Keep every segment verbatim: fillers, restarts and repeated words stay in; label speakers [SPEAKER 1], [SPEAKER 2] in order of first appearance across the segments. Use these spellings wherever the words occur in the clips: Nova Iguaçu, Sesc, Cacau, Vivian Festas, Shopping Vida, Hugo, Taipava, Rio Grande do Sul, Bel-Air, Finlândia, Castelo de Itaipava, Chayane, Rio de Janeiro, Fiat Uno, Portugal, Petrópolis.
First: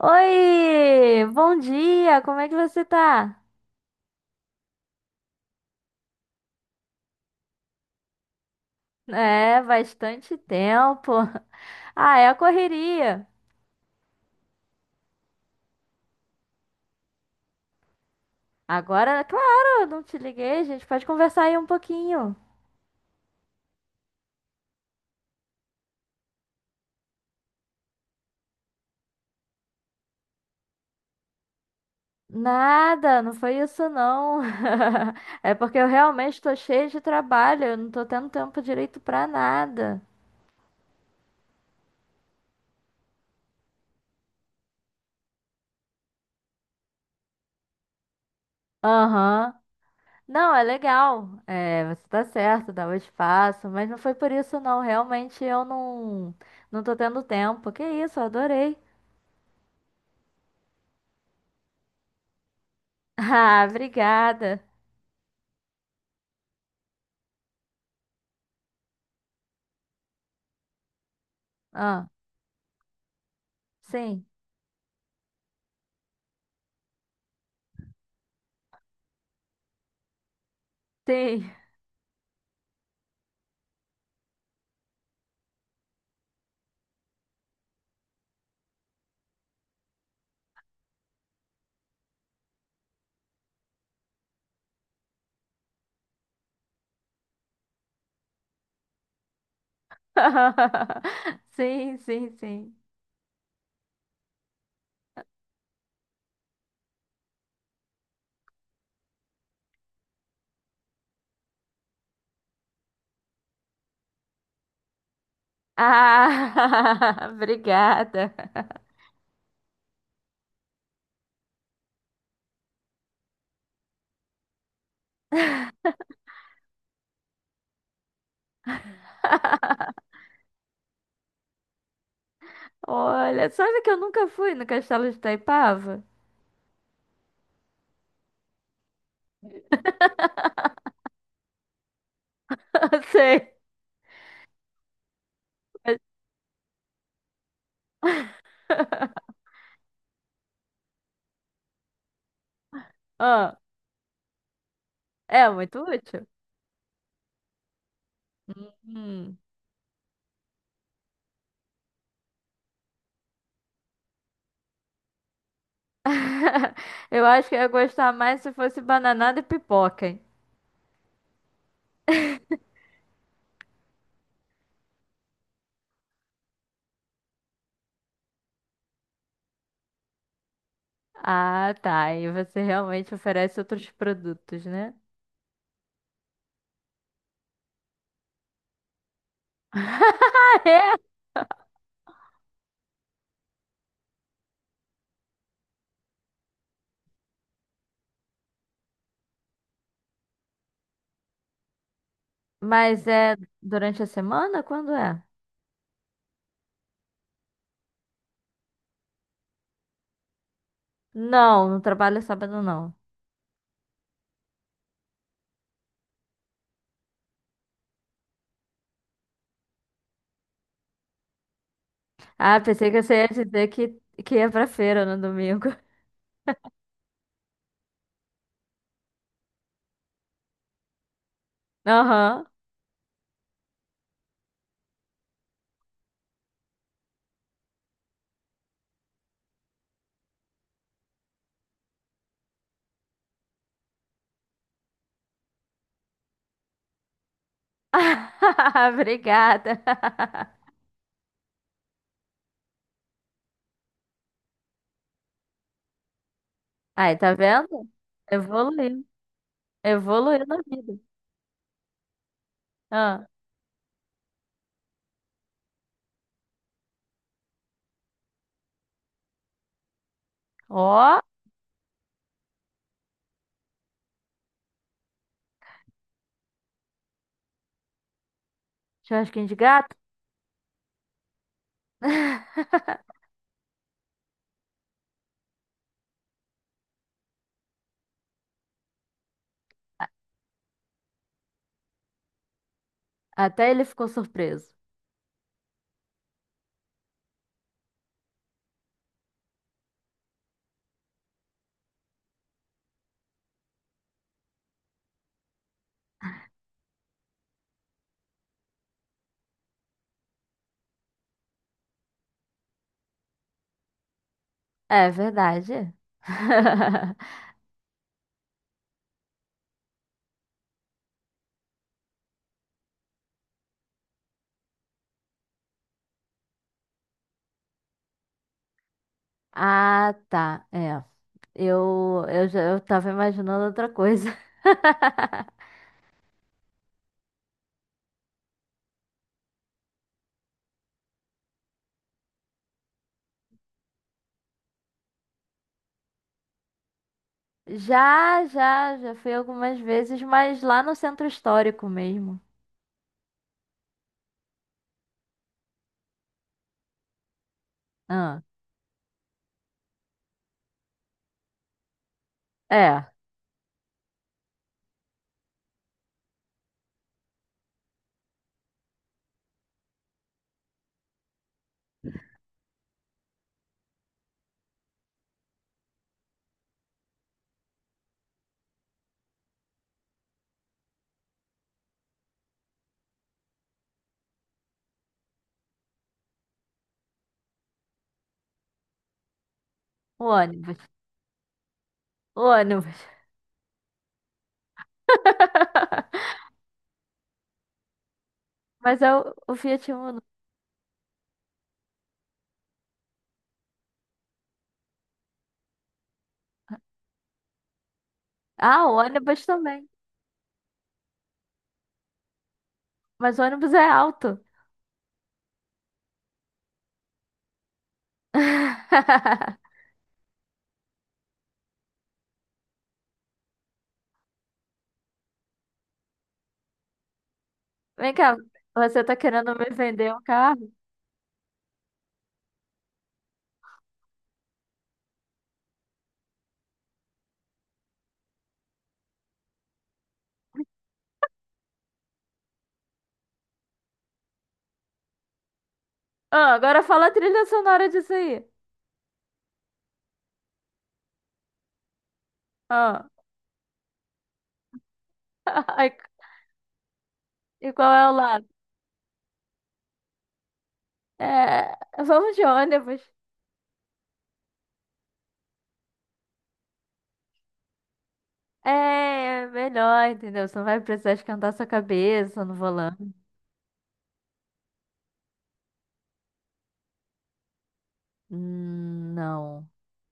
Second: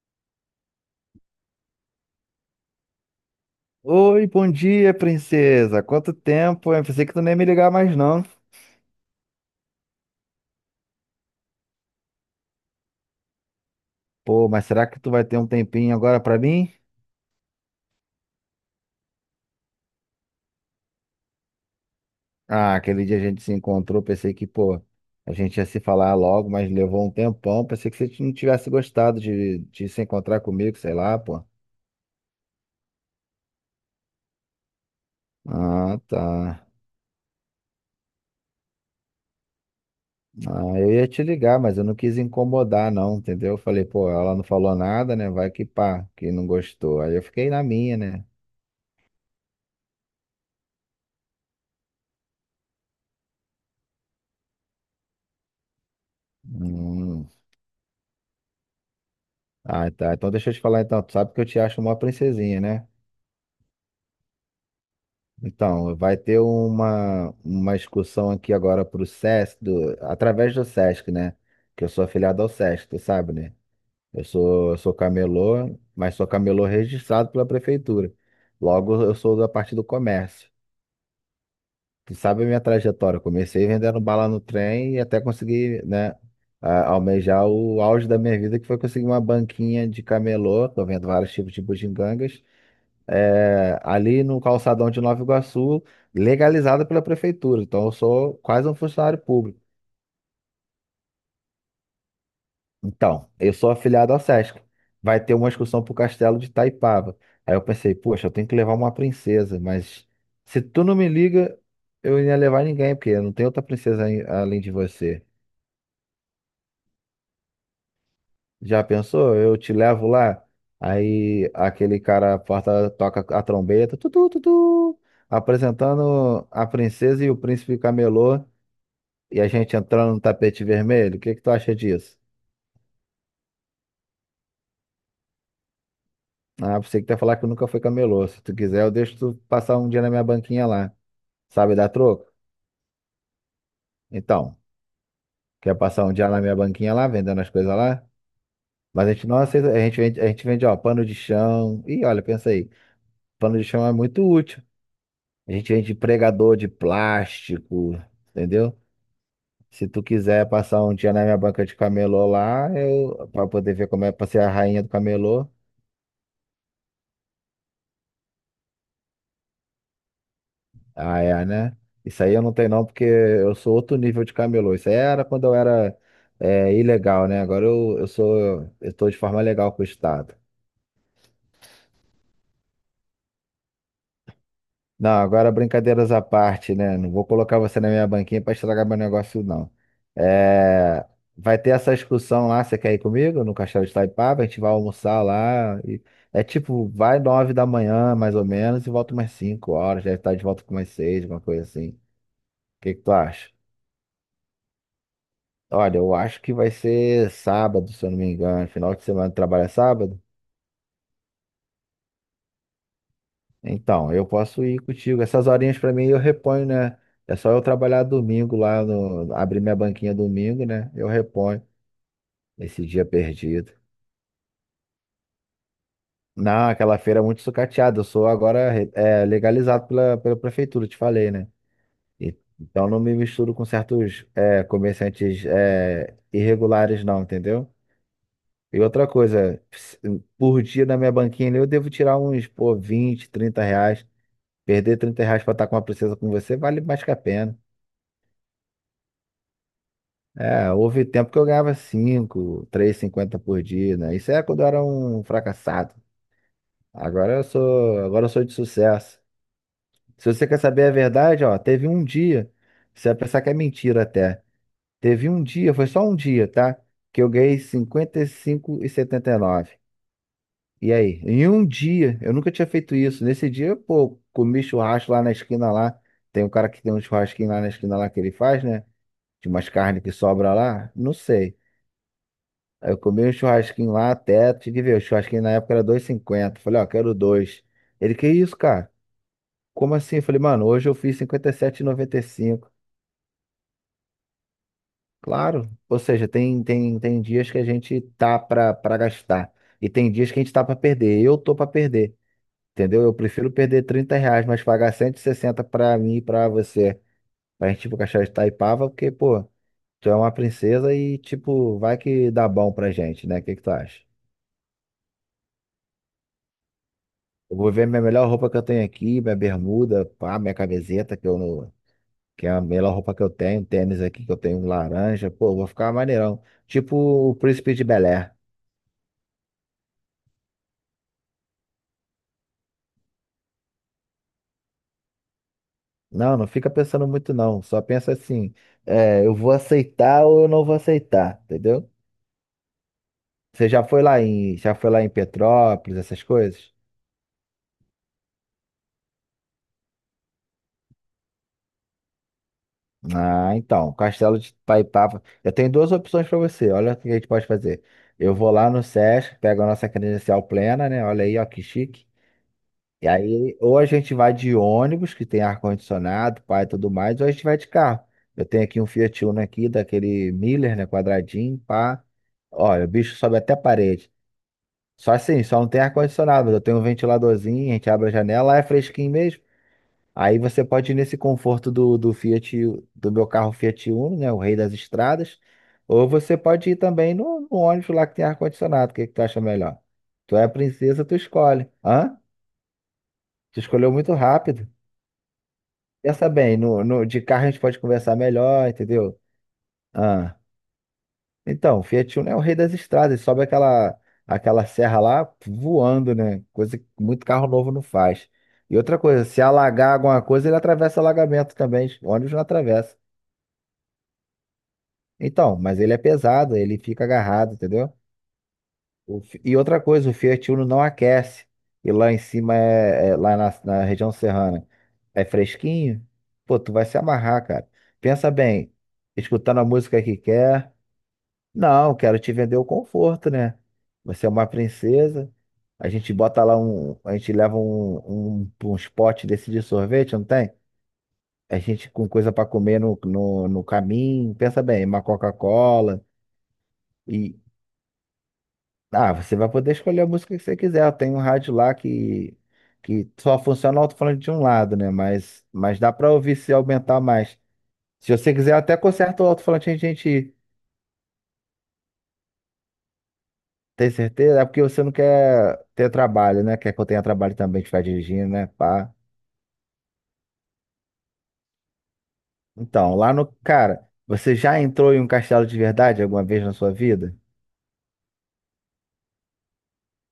[SPEAKER 1] Oi, bom dia, como é que você tá?
[SPEAKER 2] Oi, bom dia, princesa. Quanto tempo? Eu pensei que tu nem ia me ligar mais não.
[SPEAKER 1] É, bastante tempo. Ah, é a correria.
[SPEAKER 2] Pô, mas será que tu vai ter um tempinho agora pra mim?
[SPEAKER 1] Agora, claro, não te liguei, gente pode conversar aí um pouquinho.
[SPEAKER 2] Ah, aquele dia a gente se encontrou, pensei que, pô, a gente ia se falar logo, mas levou um tempão. Pensei que você não tivesse gostado de, de se encontrar comigo, sei lá, pô.
[SPEAKER 1] Nada, não foi isso não. É porque eu
[SPEAKER 2] Ah,
[SPEAKER 1] realmente tô
[SPEAKER 2] tá.
[SPEAKER 1] cheia de trabalho, eu não tô tendo tempo direito pra nada.
[SPEAKER 2] Ah, eu ia te ligar, mas eu não quis incomodar, não, entendeu? Eu falei, pô, ela não falou nada, né? Vai que pá, que não gostou. Aí eu fiquei na minha, né?
[SPEAKER 1] Aham. Não, é legal. É, você tá certo, dá o espaço, mas não foi por isso não, realmente eu não não tô tendo
[SPEAKER 2] Hum.
[SPEAKER 1] tempo. Que isso, eu adorei.
[SPEAKER 2] Ah, tá. Então deixa eu te falar então. Tu sabe que eu te acho uma princesinha, né?
[SPEAKER 1] Ah, obrigada.
[SPEAKER 2] Então, vai ter uma, uma excursão aqui agora pro Sesc, do- através do Sesc, né? Que eu sou
[SPEAKER 1] Ah,
[SPEAKER 2] afiliado ao Sesc, tu sabe, né? Eu
[SPEAKER 1] sim,
[SPEAKER 2] sou, eu sou camelô, mas sou camelô registrado pela prefeitura. Logo, eu sou da parte do comércio.
[SPEAKER 1] sim.
[SPEAKER 2] Tu sabe a minha trajetória. Eu comecei vendendo bala no trem e até conseguir, né, a- almejar o auge da minha vida, que foi conseguir uma banquinha de camelô. Tô vendo vários tipos de bugigangas, é, ali no calçadão de Nova Iguaçu, legalizada pela prefeitura. Então, eu sou quase um funcionário público.
[SPEAKER 1] Sim, sim, sim.
[SPEAKER 2] Então, eu sou afiliado ao Sesc. Vai ter uma excursão pro Castelo de Itaipava. Aí eu pensei, poxa, eu tenho que levar uma princesa, mas se tu não me liga, eu ia levar ninguém, porque não tem outra princesa aí além de você.
[SPEAKER 1] Ah, obrigada.
[SPEAKER 2] Já pensou? Eu te levo lá, aí aquele cara a porta toca a trombeta, tutu, tutu, apresentando a princesa e o príncipe camelô. E a gente entrando no tapete vermelho, o que que tu acha disso?
[SPEAKER 1] Olha, sabe que eu nunca fui no Castelo de Itaipava?
[SPEAKER 2] Ah, você que tá falar que nunca foi camelô. Se tu quiser, eu deixo tu passar um dia na minha banquinha lá. Sabe dar troco?
[SPEAKER 1] Sei.
[SPEAKER 2] Então, quer
[SPEAKER 1] mas-
[SPEAKER 2] passar um dia na minha banquinha lá, vendendo as coisas lá? Mas a gente não aceita, a gente vende, a gente vende, ó, pano de chão. Ih, olha, pensa aí, pano
[SPEAKER 1] Ah,
[SPEAKER 2] de chão é muito útil.
[SPEAKER 1] é
[SPEAKER 2] A gente
[SPEAKER 1] muito
[SPEAKER 2] vende
[SPEAKER 1] útil.
[SPEAKER 2] pregador de plástico, entendeu?
[SPEAKER 1] Hum.
[SPEAKER 2] Se tu quiser passar um dia na minha banca de camelô lá, eu, pra poder ver como é pra ser a rainha do camelô.
[SPEAKER 1] Eu acho que eu ia gostar mais se fosse bananada e pipoca, hein?
[SPEAKER 2] Ah, é, né? Isso aí eu não tenho não, porque eu sou outro nível de camelô. Isso aí era quando eu era é, ilegal, né? Agora eu, eu sou, eu tô de forma legal com o Estado.
[SPEAKER 1] Ah, tá. E você realmente oferece outros produtos, né?
[SPEAKER 2] Não, agora brincadeiras à parte, né? Não vou colocar você na minha banquinha para estragar meu negócio, não. É, vai ter essa excursão lá, você quer ir comigo? No Castelo de Itaipava, a gente vai almoçar lá. E- é tipo, vai nove da manhã, mais ou menos, e volta umas cinco horas, deve estar de volta com umas seis, uma coisa assim. O que que
[SPEAKER 1] Mas
[SPEAKER 2] tu
[SPEAKER 1] é
[SPEAKER 2] acha?
[SPEAKER 1] durante a semana? Quando é?
[SPEAKER 2] Olha, eu acho que vai ser sábado, se eu não me engano. Final de semana trabalha sábado?
[SPEAKER 1] Não, não trabalho sábado, não.
[SPEAKER 2] Então, eu posso ir contigo. Essas horinhas pra mim eu reponho, né? É só eu trabalhar domingo lá no. Abrir minha banquinha domingo, né? Eu reponho
[SPEAKER 1] Ah,
[SPEAKER 2] esse
[SPEAKER 1] pensei que
[SPEAKER 2] dia
[SPEAKER 1] você ia dizer
[SPEAKER 2] perdido.
[SPEAKER 1] que, que ia pra feira no domingo.
[SPEAKER 2] Não, aquela feira é muito sucateada. Eu sou agora re- é, legalizado pela, pela prefeitura, te falei, né? E-
[SPEAKER 1] Aham.
[SPEAKER 2] Então não me misturo com certos é, comerciantes é, irregulares, não, entendeu? E outra coisa, por dia na minha banquinha ali, eu devo tirar uns, pô, vinte, trinta reais. Perder trinta reais pra estar com uma princesa com você vale mais que a pena.
[SPEAKER 1] Obrigada.
[SPEAKER 2] É, houve tempo que eu ganhava cinco, cinquenta por dia, né? Isso é quando eu era um fracassado.
[SPEAKER 1] Aí, tá
[SPEAKER 2] Agora eu
[SPEAKER 1] vendo?
[SPEAKER 2] sou, agora eu sou de
[SPEAKER 1] Evoluiu.
[SPEAKER 2] sucesso. Se
[SPEAKER 1] Evoluiu
[SPEAKER 2] você
[SPEAKER 1] na
[SPEAKER 2] quer saber a
[SPEAKER 1] vida.
[SPEAKER 2] verdade, ó, teve um dia, você vai
[SPEAKER 1] Ah,
[SPEAKER 2] pensar que é mentira até. Teve um dia, foi só um dia, tá? Que eu ganhei cinquenta e e e cinco setenta e nove. E
[SPEAKER 1] ó,
[SPEAKER 2] aí? Em um dia, eu nunca tinha feito isso. Nesse dia, pô, comi churrasco lá na esquina lá. Tem um cara que tem um churrasquinho lá na esquina lá que ele faz, né?
[SPEAKER 1] churrasquinho
[SPEAKER 2] De
[SPEAKER 1] de
[SPEAKER 2] umas
[SPEAKER 1] gato.
[SPEAKER 2] carnes que sobra lá. Não sei. Aí eu comi um churrasquinho lá até, tive que ver, o churrasquinho na época era dois e cinquenta. Falei, ó, quero dois. Ele, que isso, cara? Como assim? Eu falei, mano, hoje eu fiz cinquenta e sete e noventa e cinco.
[SPEAKER 1] Até ele ficou surpreso.
[SPEAKER 2] Claro. Ou seja, tem, tem, tem dias que a gente tá pra, pra gastar. E tem dias que a gente tá pra perder. Eu tô pra perder. Entendeu? Eu prefiro perder trinta reais, mas pagar cento e sessenta pra mim e pra você. Pra gente, tipo, cachorro de Taipava, porque, pô, tu é uma princesa e, tipo, vai que dá bom pra gente, né? O que que tu acha?
[SPEAKER 1] É verdade.
[SPEAKER 2] Eu vou ver minha melhor roupa que eu tenho aqui, minha bermuda, pá, minha camiseta, que eu não... que é a melhor roupa que eu tenho, tênis aqui que eu tenho laranja, pô, eu vou ficar maneirão. Tipo o príncipe de Bel-Air.
[SPEAKER 1] Ah, tá. É. Eu, eu já eu tava imaginando outra coisa.
[SPEAKER 2] Não, não fica pensando muito, não. Só pensa assim, é, eu vou aceitar ou eu não vou aceitar, entendeu? Você já foi lá em, já foi lá em Petrópolis, essas coisas?
[SPEAKER 1] Já, já, já fui algumas vezes, mas lá no centro histórico mesmo.
[SPEAKER 2] Ah, então, Castelo de Itaipava. Eu tenho duas opções para você. Olha o que a gente pode fazer. Eu
[SPEAKER 1] Ah,
[SPEAKER 2] vou lá no SESC, pego a nossa credencial plena, né? Olha aí, ó, que chique.
[SPEAKER 1] é,
[SPEAKER 2] E aí, ou a gente vai de ônibus, que tem ar-condicionado, pá e tudo mais, ou a gente vai de carro. Eu tenho aqui um Fiat Uno aqui, daquele Miller, né? Quadradinho, pá. Olha, o bicho sobe até a parede. Só assim, só não tem ar-condicionado, mas eu tenho um ventiladorzinho, a gente abre a janela, lá é fresquinho mesmo. Aí você pode ir nesse conforto do, do Fiat, do meu carro Fiat Uno, né? O rei das estradas. Ou você pode ir também no, no ônibus lá que tem ar-condicionado. O que, que tu acha melhor?
[SPEAKER 1] o
[SPEAKER 2] Tu é a
[SPEAKER 1] ônibus.
[SPEAKER 2] princesa, tu escolhe. Hã?
[SPEAKER 1] O ônibus.
[SPEAKER 2] Tu escolheu muito rápido. Pensa bem, no, no, de carro a gente pode conversar melhor,
[SPEAKER 1] Mas é
[SPEAKER 2] entendeu?
[SPEAKER 1] o, o Fiat Uno.
[SPEAKER 2] Ah. Então, o Fiat Uno é o rei das estradas. Sobe aquela, aquela serra lá voando, né? Coisa que muito carro novo não faz. E
[SPEAKER 1] Ah, o
[SPEAKER 2] outra coisa, se
[SPEAKER 1] ônibus também.
[SPEAKER 2] alagar alguma coisa, ele atravessa alagamento também. O ônibus não atravessa.
[SPEAKER 1] Mas o ônibus é alto.
[SPEAKER 2] Então, mas ele é pesado, ele fica agarrado, entendeu? O fi- e outra coisa, o Fiat Uno não aquece. E lá em cima é, é- lá na, na região serrana é fresquinho. Pô, tu vai se amarrar, cara.
[SPEAKER 1] Vem
[SPEAKER 2] Pensa
[SPEAKER 1] cá,
[SPEAKER 2] bem,
[SPEAKER 1] você tá querendo
[SPEAKER 2] escutando a
[SPEAKER 1] me
[SPEAKER 2] música
[SPEAKER 1] vender
[SPEAKER 2] que
[SPEAKER 1] um carro?
[SPEAKER 2] quer. Não, quero te vender o conforto, né? Você é uma princesa. A gente bota lá um, a gente leva um, um, uns potes desse de sorvete, não tem? A gente com coisa pra comer no, no, no caminho. Pensa bem, uma Coca-Cola.
[SPEAKER 1] Ah, agora fala a
[SPEAKER 2] E,
[SPEAKER 1] trilha sonora disso aí.
[SPEAKER 2] Ah, você vai poder escolher a música que você quiser. Tem um rádio lá que,
[SPEAKER 1] Ah.
[SPEAKER 2] que só funciona o alto-falante de um lado, né? Mas, mas
[SPEAKER 1] Ai,
[SPEAKER 2] dá pra ouvir se aumentar mais.
[SPEAKER 1] e qual é o
[SPEAKER 2] Se você
[SPEAKER 1] lado?
[SPEAKER 2] quiser, até conserta o alto-falante a gente
[SPEAKER 1] É, vamos de ônibus.
[SPEAKER 2] tem certeza. É porque você não quer ter trabalho, né? Quer que eu tenha trabalho também de ficar dirigindo, né? Pá.
[SPEAKER 1] É melhor, entendeu? Você não vai precisar esquentar sua cabeça no
[SPEAKER 2] Então,
[SPEAKER 1] volante.
[SPEAKER 2] lá no. Cara, você já entrou em um castelo de verdade alguma vez na sua vida?
[SPEAKER 1] Hum, não.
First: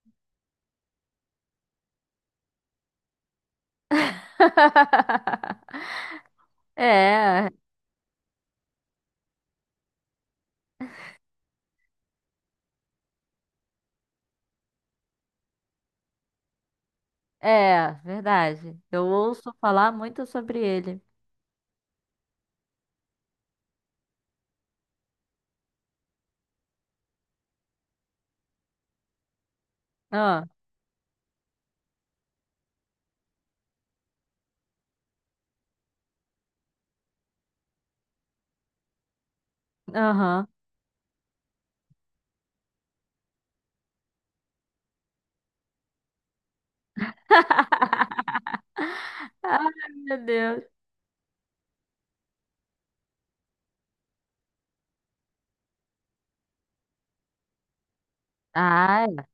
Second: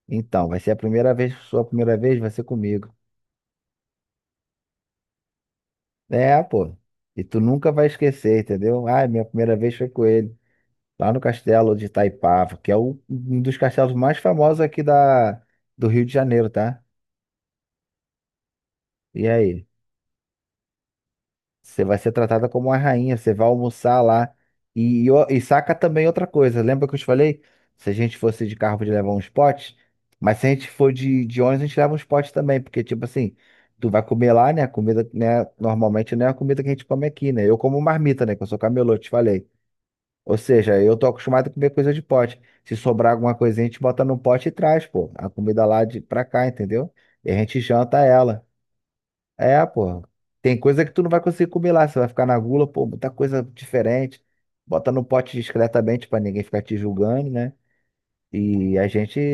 [SPEAKER 2] Então, vai ser a primeira vez, sua primeira vez vai ser comigo. É, pô. E tu
[SPEAKER 1] É,
[SPEAKER 2] nunca vai esquecer, entendeu? Ah, minha primeira vez foi com ele. Lá no castelo de Itaipava, que é o- um dos castelos mais famosos aqui da, do Rio de Janeiro, tá?
[SPEAKER 1] é, verdade. Eu
[SPEAKER 2] E
[SPEAKER 1] ouço
[SPEAKER 2] aí,
[SPEAKER 1] falar muito sobre ele.
[SPEAKER 2] você vai ser tratada como uma rainha, você vai almoçar lá. E, e, o- e saca também outra coisa, lembra que eu te falei? Se a gente fosse de carro, podia levar uns potes, mas
[SPEAKER 1] Ah,
[SPEAKER 2] se a gente for de, de ônibus, a gente leva uns potes também, porque, tipo assim, tu vai comer lá, né? A comida, né? Normalmente não é a comida que a gente come aqui, né? Eu como marmita, né? Que eu sou camelô, te falei. Ou
[SPEAKER 1] aham.
[SPEAKER 2] seja, eu tô acostumado a comer coisa de pote. Se sobrar alguma coisinha, a gente bota no pote e traz, pô. A comida lá de pra cá, entendeu? E a gente janta ela. É,
[SPEAKER 1] Ai,
[SPEAKER 2] pô.
[SPEAKER 1] meu
[SPEAKER 2] Tem
[SPEAKER 1] Deus.
[SPEAKER 2] coisa que tu não vai conseguir comer lá. Você vai ficar na gula, pô, muita coisa diferente. Bota no pote discretamente pra ninguém ficar te julgando, né? E a gente.
[SPEAKER 1] Ah,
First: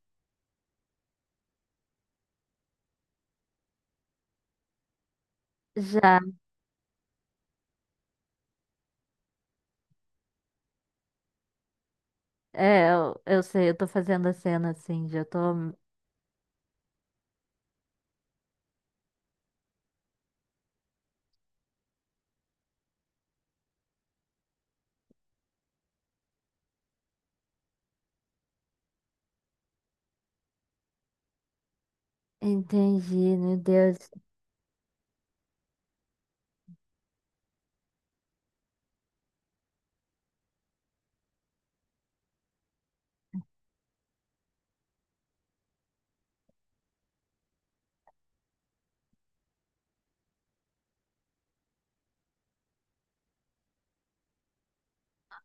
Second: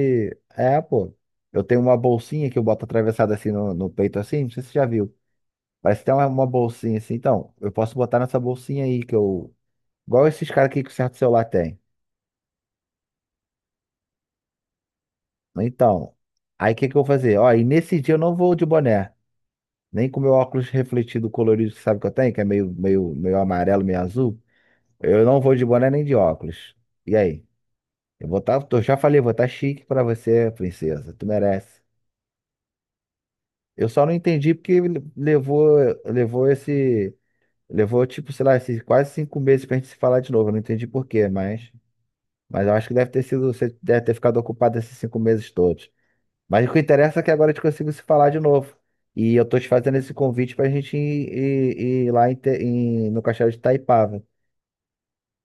[SPEAKER 2] É, pô. Eu tenho uma bolsinha que eu boto atravessada assim no, no peito, assim. Não sei se você já viu. Parece até
[SPEAKER 1] já.
[SPEAKER 2] uma, uma bolsinha assim. Então, eu posso botar nessa bolsinha aí que eu. Igual esses caras aqui que o certo celular tem.
[SPEAKER 1] É, eu, eu sei, eu tô fazendo a cena assim, já tô.
[SPEAKER 2] Então, aí o que que eu vou fazer? Ó, e nesse dia eu não vou de boné, nem com meu óculos refletido colorido, que sabe que eu tenho, que é meio, meio, meio amarelo, meio azul. Eu não vou de boné nem de óculos. E aí? Eu vou estar, eu já falei, eu vou estar chique pra você, princesa. Tu merece.
[SPEAKER 1] Entendi, meu
[SPEAKER 2] Eu
[SPEAKER 1] Deus.
[SPEAKER 2] só não entendi porque ele levou, levou esse, levou tipo, sei lá, esses quase cinco meses pra gente se falar de novo. Eu não entendi por quê, mas, mas eu acho que deve ter sido, você deve ter ficado ocupado esses cinco meses todos. Mas o que interessa é que agora a gente consigo se falar de novo. E eu tô te fazendo esse convite pra gente ir, ir- ir lá em Te- em- no Castelo de Itaipava.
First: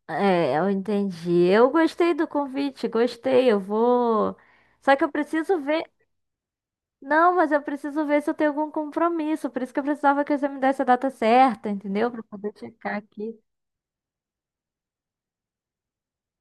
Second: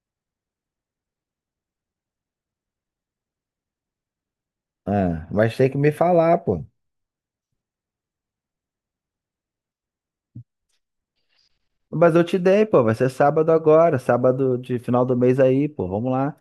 [SPEAKER 1] É, eu entendi. Eu gostei do convite, gostei. Eu vou. Só que eu
[SPEAKER 2] Ah, mas
[SPEAKER 1] preciso
[SPEAKER 2] tem que
[SPEAKER 1] ver.
[SPEAKER 2] me falar, pô.
[SPEAKER 1] Não, mas eu preciso ver se eu tenho algum compromisso. Por isso que eu precisava que você me desse a data certa, entendeu?
[SPEAKER 2] Mas
[SPEAKER 1] Pra
[SPEAKER 2] eu te
[SPEAKER 1] poder
[SPEAKER 2] dei, pô. Vai
[SPEAKER 1] checar
[SPEAKER 2] ser
[SPEAKER 1] aqui.
[SPEAKER 2] sábado agora, sábado de final do mês aí, pô. Vamos lá.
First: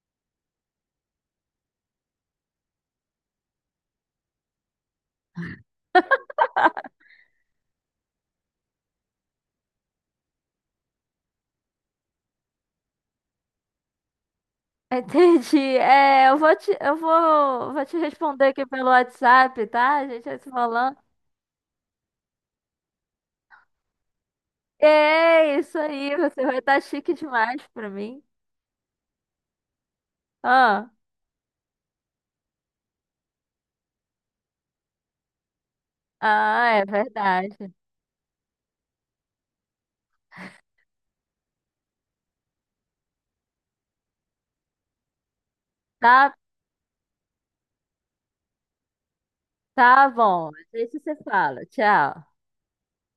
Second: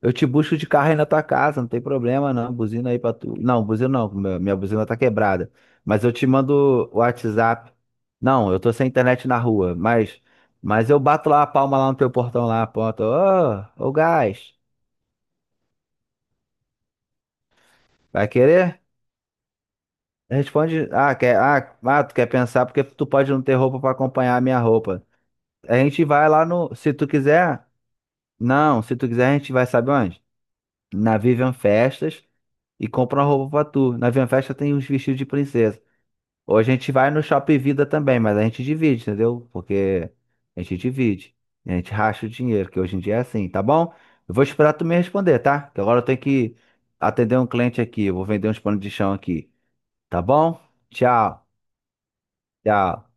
[SPEAKER 2] Eu te busco de carro aí na tua casa, não tem problema não. Buzina aí pra tu. Não, buzina não, minha minha buzina tá quebrada. Mas eu te mando o WhatsApp. Não, eu tô sem internet na rua, mas mas eu bato lá a palma lá no teu portão lá, ponto. Ô, ô gás.
[SPEAKER 1] Entendi. É, eu vou te, eu vou, vou te
[SPEAKER 2] Vai
[SPEAKER 1] responder aqui
[SPEAKER 2] querer?
[SPEAKER 1] pelo WhatsApp, tá? A gente vai se
[SPEAKER 2] Responde.
[SPEAKER 1] falando.
[SPEAKER 2] Ah, quer... ah, ah, tu quer pensar porque tu pode não ter roupa pra acompanhar a minha roupa.
[SPEAKER 1] É
[SPEAKER 2] A
[SPEAKER 1] isso
[SPEAKER 2] gente
[SPEAKER 1] aí,
[SPEAKER 2] vai
[SPEAKER 1] você
[SPEAKER 2] lá
[SPEAKER 1] vai
[SPEAKER 2] no.
[SPEAKER 1] estar
[SPEAKER 2] Se tu
[SPEAKER 1] chique demais
[SPEAKER 2] quiser.
[SPEAKER 1] pra mim.
[SPEAKER 2] Não, se tu quiser, a gente vai, sabe onde?
[SPEAKER 1] Ah,
[SPEAKER 2] Na Vivian Festas e compra uma roupa pra tu. Na Vivian Festa tem uns vestidos de princesa. Ou a
[SPEAKER 1] ah, é
[SPEAKER 2] gente vai no
[SPEAKER 1] verdade.
[SPEAKER 2] Shopping Vida também, mas a gente divide, entendeu? Porque a gente divide. A gente racha o dinheiro, que hoje em dia é assim, tá bom? Eu vou esperar tu me responder, tá? Que agora eu tenho
[SPEAKER 1] Tá,
[SPEAKER 2] que atender um cliente aqui. Eu vou vender uns panos de chão aqui.
[SPEAKER 1] tá
[SPEAKER 2] Tá
[SPEAKER 1] bom.
[SPEAKER 2] bom?
[SPEAKER 1] Deixa você
[SPEAKER 2] Tchau.
[SPEAKER 1] fala. Tchau.
[SPEAKER 2] Tchau.